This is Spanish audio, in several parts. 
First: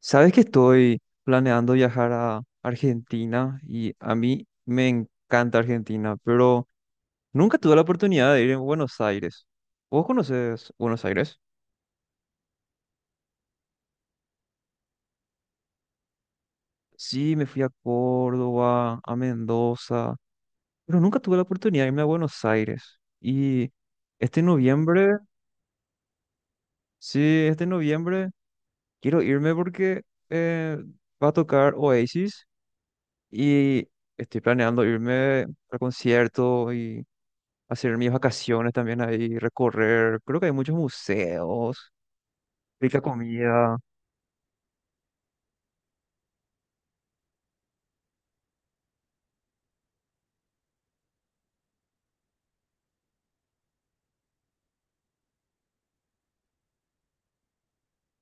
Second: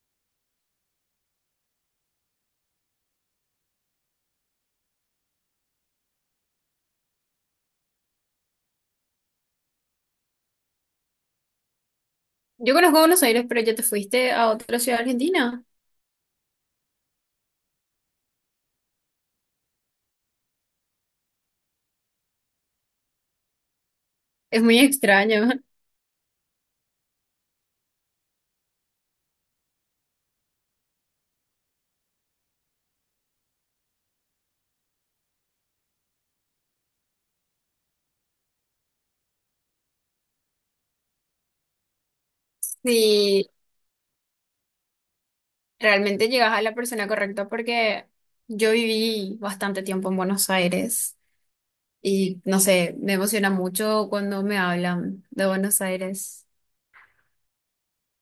Sabes que estoy planeando viajar a Argentina y a mí me encanta Argentina, pero nunca tuve la oportunidad de ir en Buenos Aires. ¿Vos conoces Buenos Aires? Yo conozco Buenos Aires, pero ya te fuiste a otra ciudad argentina. Sí, me fui a Córdoba, a Mendoza, pero nunca tuve la oportunidad de irme a Buenos Aires. Y este Es muy noviembre, extraño. sí, este noviembre quiero irme porque eh, va a tocar Oasis y estoy planeando irme al concierto y hacer mis vacaciones también ahí, recorrer. Creo que hay muchos museos, rica Si comida. realmente llegas a la persona correcta, porque yo viví bastante tiempo en Buenos Aires y no sé, me emociona mucho cuando me hablan de Buenos Aires.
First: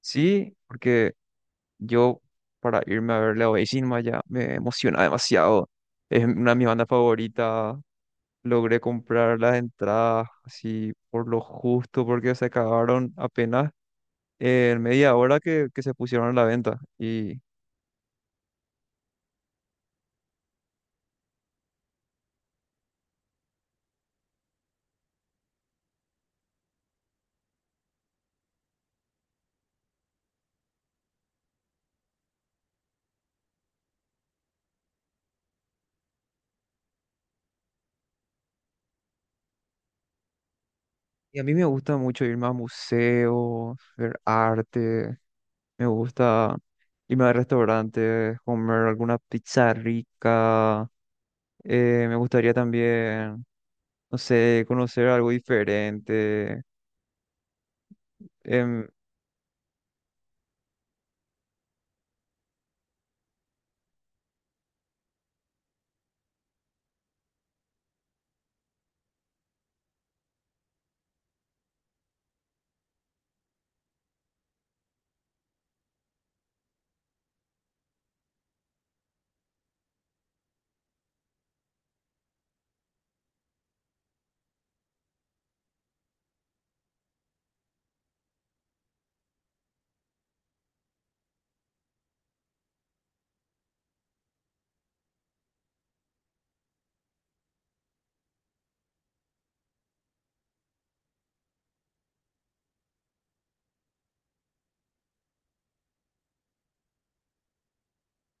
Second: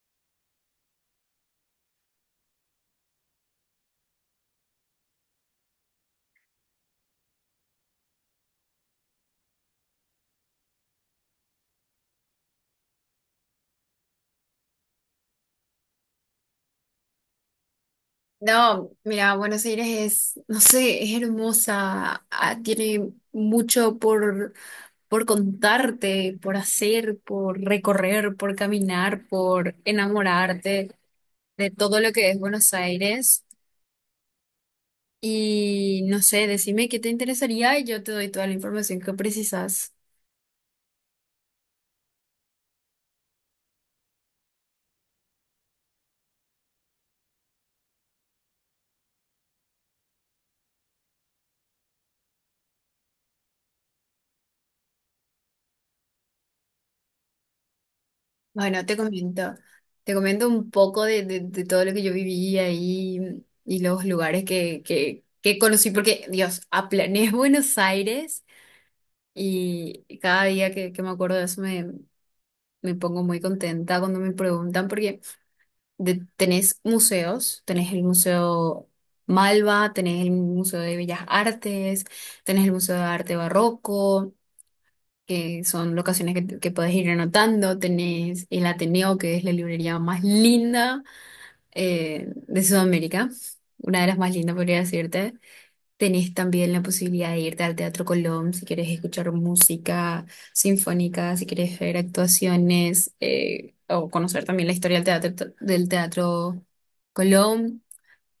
Sí, porque yo para irme a ver Leo Bellín ya me emociona demasiado. Es una de mis bandas favoritas. Logré comprar las entradas así por lo justo porque se acabaron apenas en media hora que se pusieron a la venta. No, mira, Buenos Aires es, no sé, es hermosa, ah, tiene mucho por contarte, por hacer, por recorrer, por caminar, por enamorarte de todo lo que es Buenos Aires. Y no sé, decime qué te interesaría y yo te doy toda la información que precisas. Y a mí me gusta mucho ir más a museos, ver arte. Me gusta irme a restaurantes, comer alguna pizza rica. Me gustaría también, no sé, conocer algo diferente. Bueno, em, te comento. Te comento un poco de todo lo que yo viví ahí y los lugares que conocí, porque, Dios, aplané Buenos Aires y cada día que me acuerdo de eso me pongo muy contenta cuando me preguntan, porque tenés museos, tenés el Museo Malva, tenés el Museo de Bellas Artes, tenés el Museo de Arte Barroco, que son locaciones que podés ir anotando, tenés el Ateneo, que es la librería más linda, de Sudamérica, una de las más lindas, podría decirte. Tenés también la posibilidad de irte al Teatro Colón si quieres escuchar música sinfónica, si quieres ver actuaciones, o conocer también la historia del Teatro Colón.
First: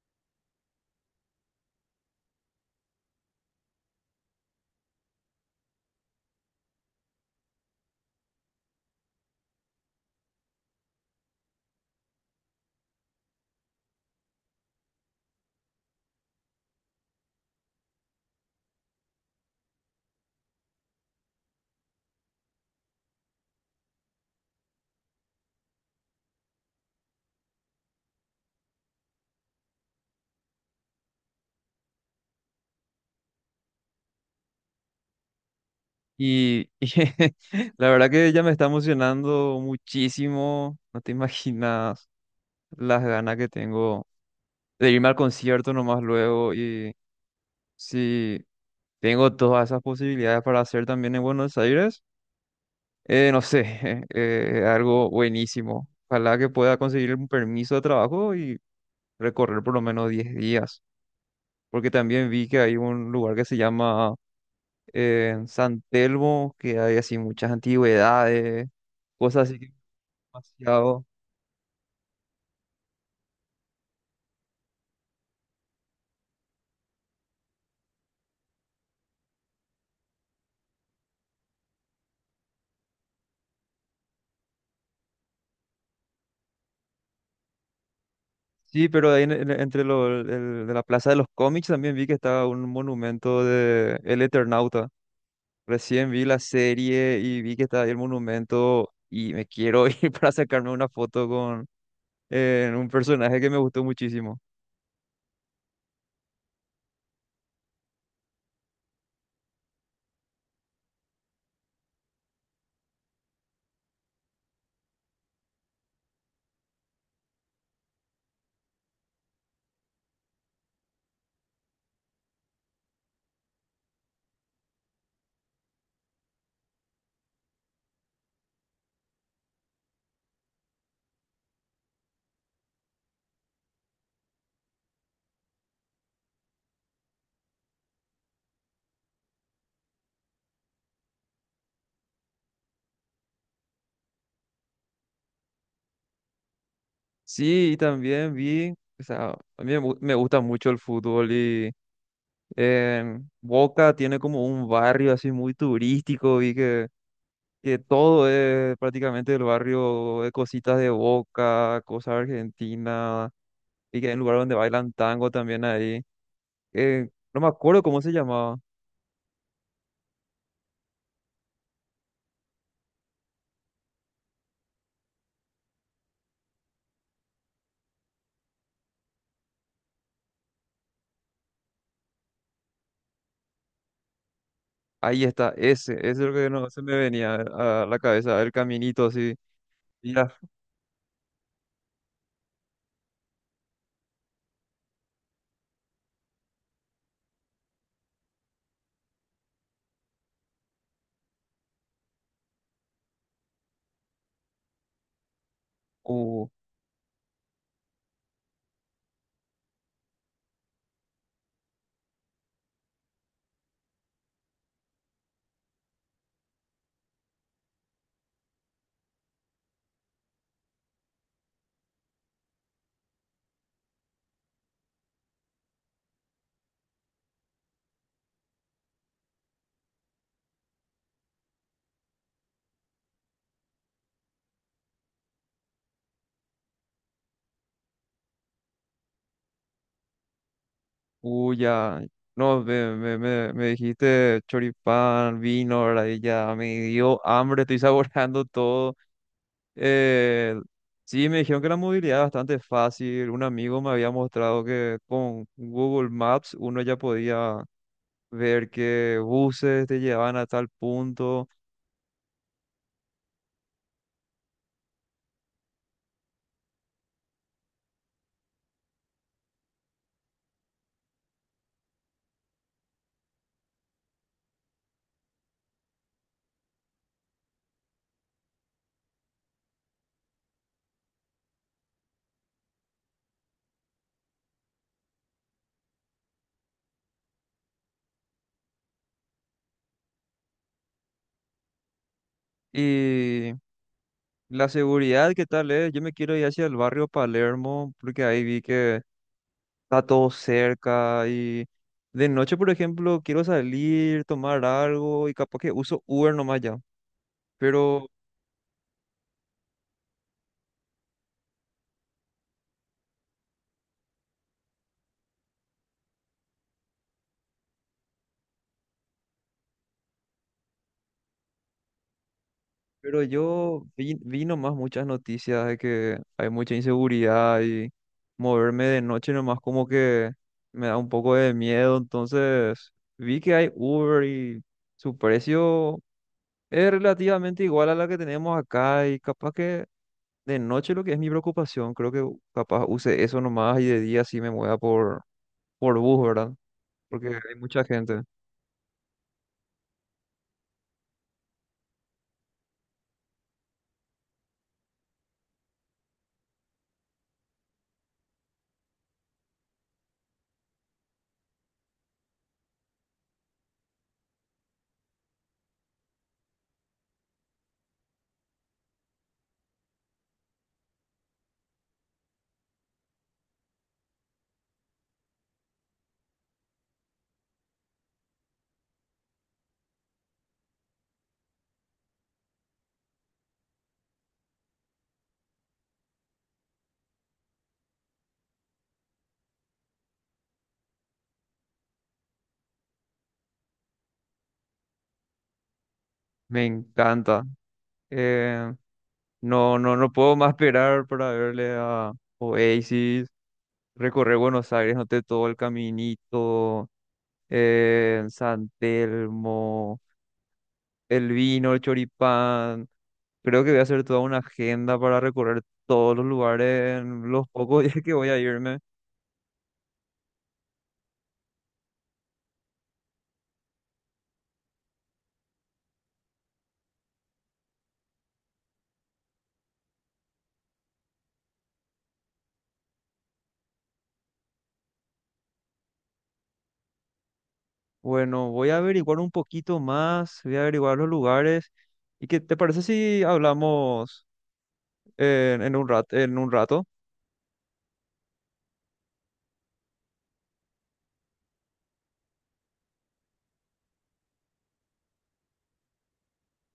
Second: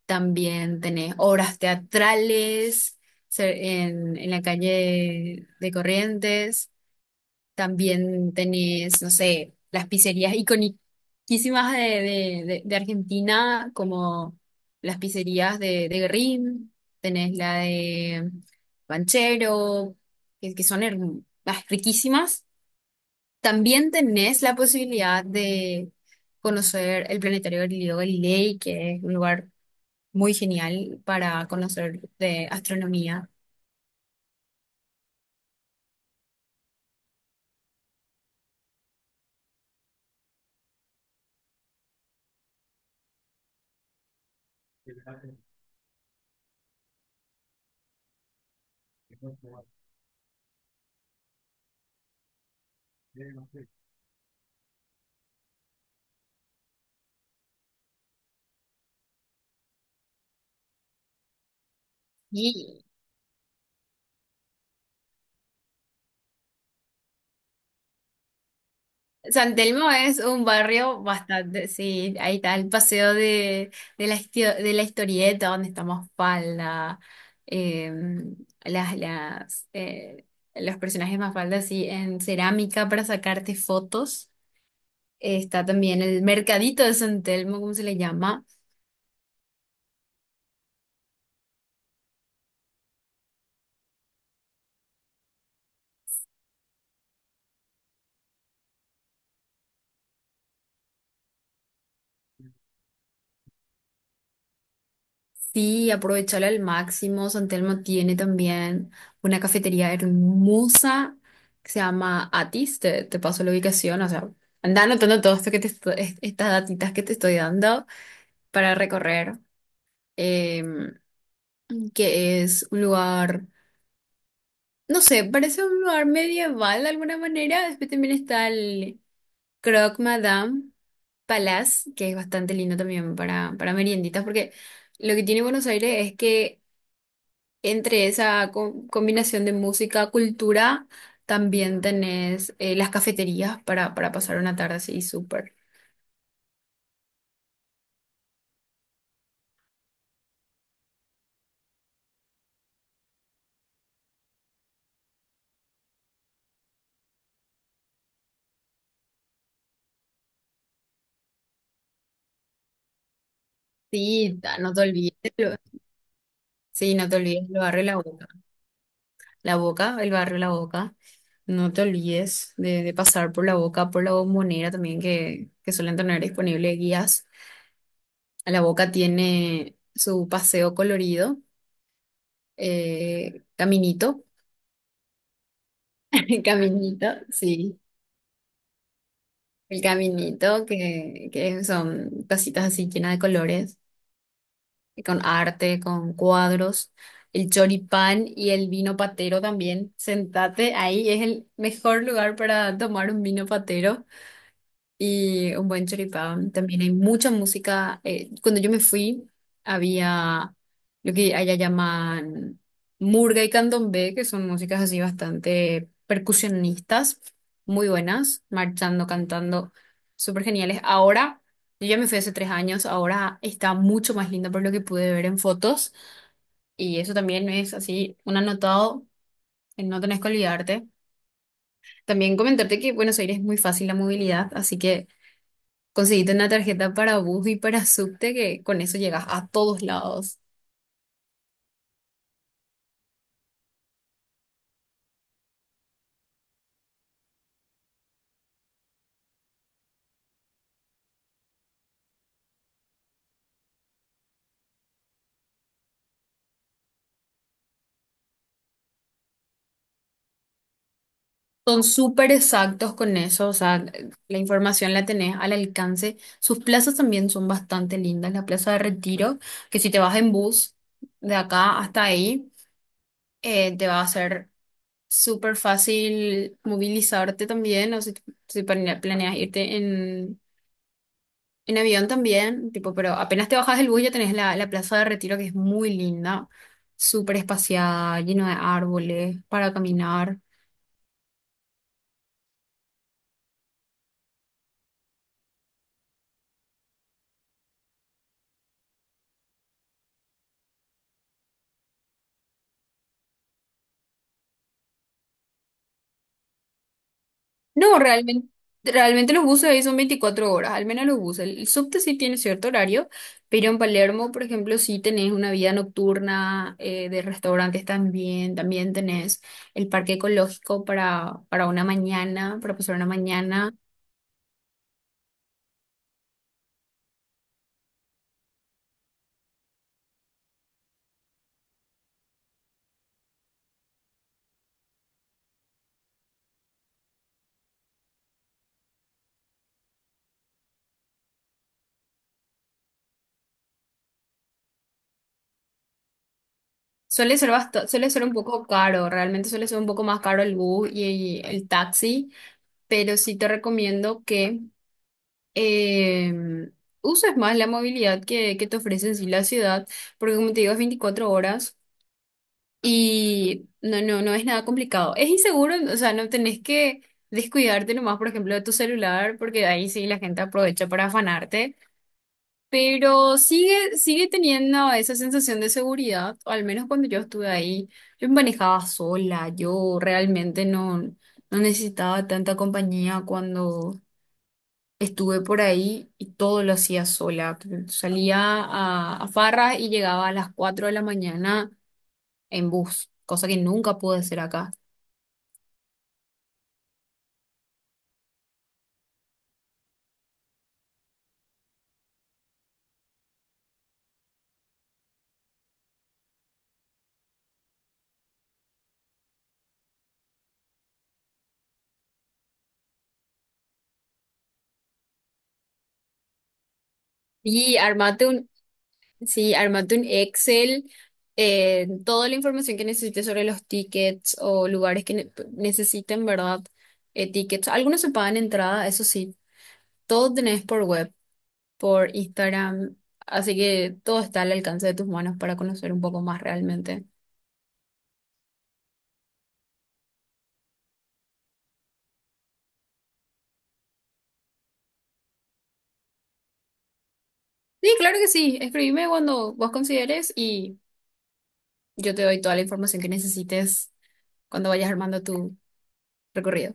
También tenés obras teatrales en la calle de Corrientes. También tenés, no sé, las pizzerías iconiquísimas de Argentina, como las pizzerías de Guerrín, tenés la de Banchero, que son riquísimas. También tenés la posibilidad de conocer el planetario Galileo Galilei, que es un lugar muy genial para conocer de astronomía. y, y la verdad que ya me está emocionando muchísimo. No te imaginas las ganas que tengo de irme al concierto nomás luego. Y si tengo todas esas posibilidades para hacer también en Buenos Aires. No sé, algo buenísimo. Ojalá que pueda conseguir un permiso de trabajo y recorrer por lo menos 10 días. Porque también vi que hay Y un lugar que se llama San Telmo, que hay así muchas antigüedades, cosas San así que Telmo es un barrio demasiado. bastante, sí, ahí está el paseo de la historieta, donde estamos Mafalda, eh, las, las, eh, los personajes Mafalda, sí, en cerámica para sacarte fotos. Está también el mercadito de San Telmo, ¿cómo se le llama? Sí, pero ahí entre de la Plaza de los Cómics también vi que estaba un monumento de El Eternauta. Recién vi la serie y vi que estaba ahí el monumento y me quiero ir para sacarme una foto en un personaje que me gustó muchísimo. Sí, aprovechala al máximo. San Telmo tiene también una cafetería hermosa que se llama Atis. Te paso la ubicación, o sea, anda anotando todo esto que te estas datitas que te estoy dando para recorrer, em, que es un lugar, no sé, parece un lugar medieval de alguna manera. Después también está el Croque Madame Palace, que es bastante lindo también para merienditas, porque lo que tiene Buenos Aires es que entre esa combinación de música, cultura, también tenés, las cafeterías para pasar una tarde así súper. Sí, y también vi, o sea, a mí me, me gusta mucho el fútbol y en Boca tiene como un barrio así muy turístico y que todo es prácticamente el barrio de cositas de Boca, cosas argentinas, y que hay un lugar Sí, donde no te bailan tango olvides. también ahí. Sí, no te No olvides me el acuerdo barrio La cómo se Boca. llamaba. La Boca, el barrio La Boca. No te olvides de pasar por La Boca, por la Bombonera también, que suelen tener disponibles guías. La Boca tiene su paseo colorido, caminito, Ahí está, ese es lo que no se me caminito, venía sí. a la cabeza, el caminito así. El Mira, caminito, que son tacitas así llenas de colores, con arte, con cuadros, el choripán y el vino patero también. Sentate ahí, es el mejor lugar para tomar un vino patero y un buen choripán. También hay mucha música. Cuando yo me fui, había lo que allá llaman murga y candombe, que son músicas así bastante percusionistas, muy buenas, marchando, cantando, súper geniales. Ahora, yo ya me fui hace 3 años, ahora está mucho más lindo por lo que pude ver en fotos, y eso también es así un anotado, en no tenés que olvidarte. También comentarte que Buenos Aires es muy fácil la movilidad, así que conseguiste una tarjeta para bus y para subte que con eso llegas a todos lados. uh, ya. No, me dijiste choripán, vino, ¿verdad? Y ya me dio hambre, estoy saboreando todo. Eh, sí, me dijeron que la movilidad es bastante fácil. Un amigo me había mostrado que con Google Maps uno ya podía ver qué buses te llevaban a tal punto. Son súper exactos con eso, o sea, la información la tenés al alcance. Sus plazas también son bastante lindas. La Plaza de Retiro, que si te vas en bus de acá hasta ahí, te va a ser súper fácil movilizarte también, o si planeas irte en avión también, tipo, pero apenas te bajas del bus ya tenés la Plaza de Retiro que es muy linda, súper espaciada, lleno de árboles para caminar. Y la seguridad, ¿qué tal es? Yo me quiero ir hacia el barrio Palermo porque ahí vi que está todo cerca y de noche, por ejemplo, quiero salir, tomar algo y capaz que uso Uber nomás ya. No, Pero, realmente los buses ahí son 24 horas, al menos los buses. El subte sí tiene cierto horario, pero en Palermo, por ejemplo, sí tenés una vida nocturna, de restaurantes también, también tenés el parque ecológico para una mañana, para pasar una pero mañana. yo vi, vi nomás muchas noticias de que hay mucha inseguridad y moverme de noche nomás como que me da un poco de miedo. Entonces vi que hay Uber y su precio es relativamente igual a la que tenemos acá y capaz que de noche lo que es mi preocupación, creo que capaz use eso nomás y de día sí me mueva por bus, ¿verdad? Porque Suele ser hay mucha suele gente. ser un poco caro, realmente suele ser un poco más caro el bus y el taxi, pero sí te recomiendo que em, uses más la movilidad que te ofrece en sí la ciudad, porque como te digo, es 24 horas y no es nada complicado. Es inseguro, o sea, no tenés que descuidarte nomás, por ejemplo, de tu celular, porque ahí sí la gente aprovecha para afanarte. Pero sigue teniendo esa sensación de seguridad, o al menos cuando yo estuve ahí, yo me manejaba sola, yo realmente no necesitaba tanta compañía cuando estuve por ahí y todo lo hacía sola. Salía a farras y llegaba a las 4 de la mañana en bus, cosa que nunca pude hacer acá. Me encanta. Eh, no, puedo más esperar para verle a Oasis, recorrer Buenos Aires, noté todo el caminito, San Telmo, el vino, el choripán. Creo que voy a hacer toda una agenda para recorrer todos los lugares en los Y pocos días que voy a armate irme. Sí, armate un Excel, toda la información que necesites sobre los tickets o lugares que necesiten, ¿verdad? Tickets. Algunos se pagan entrada, eso sí, todo tenés por web, por Instagram, así que todo está al alcance de tus manos para conocer un poco más realmente. Bueno, voy a averiguar un poquito más, voy a averiguar los lugares. ¿Y qué te parece si hablamos? En un rato. Sí, claro que sí, escribime cuando vos consideres y yo te doy toda la información que necesites cuando vayas armando tu recorrido.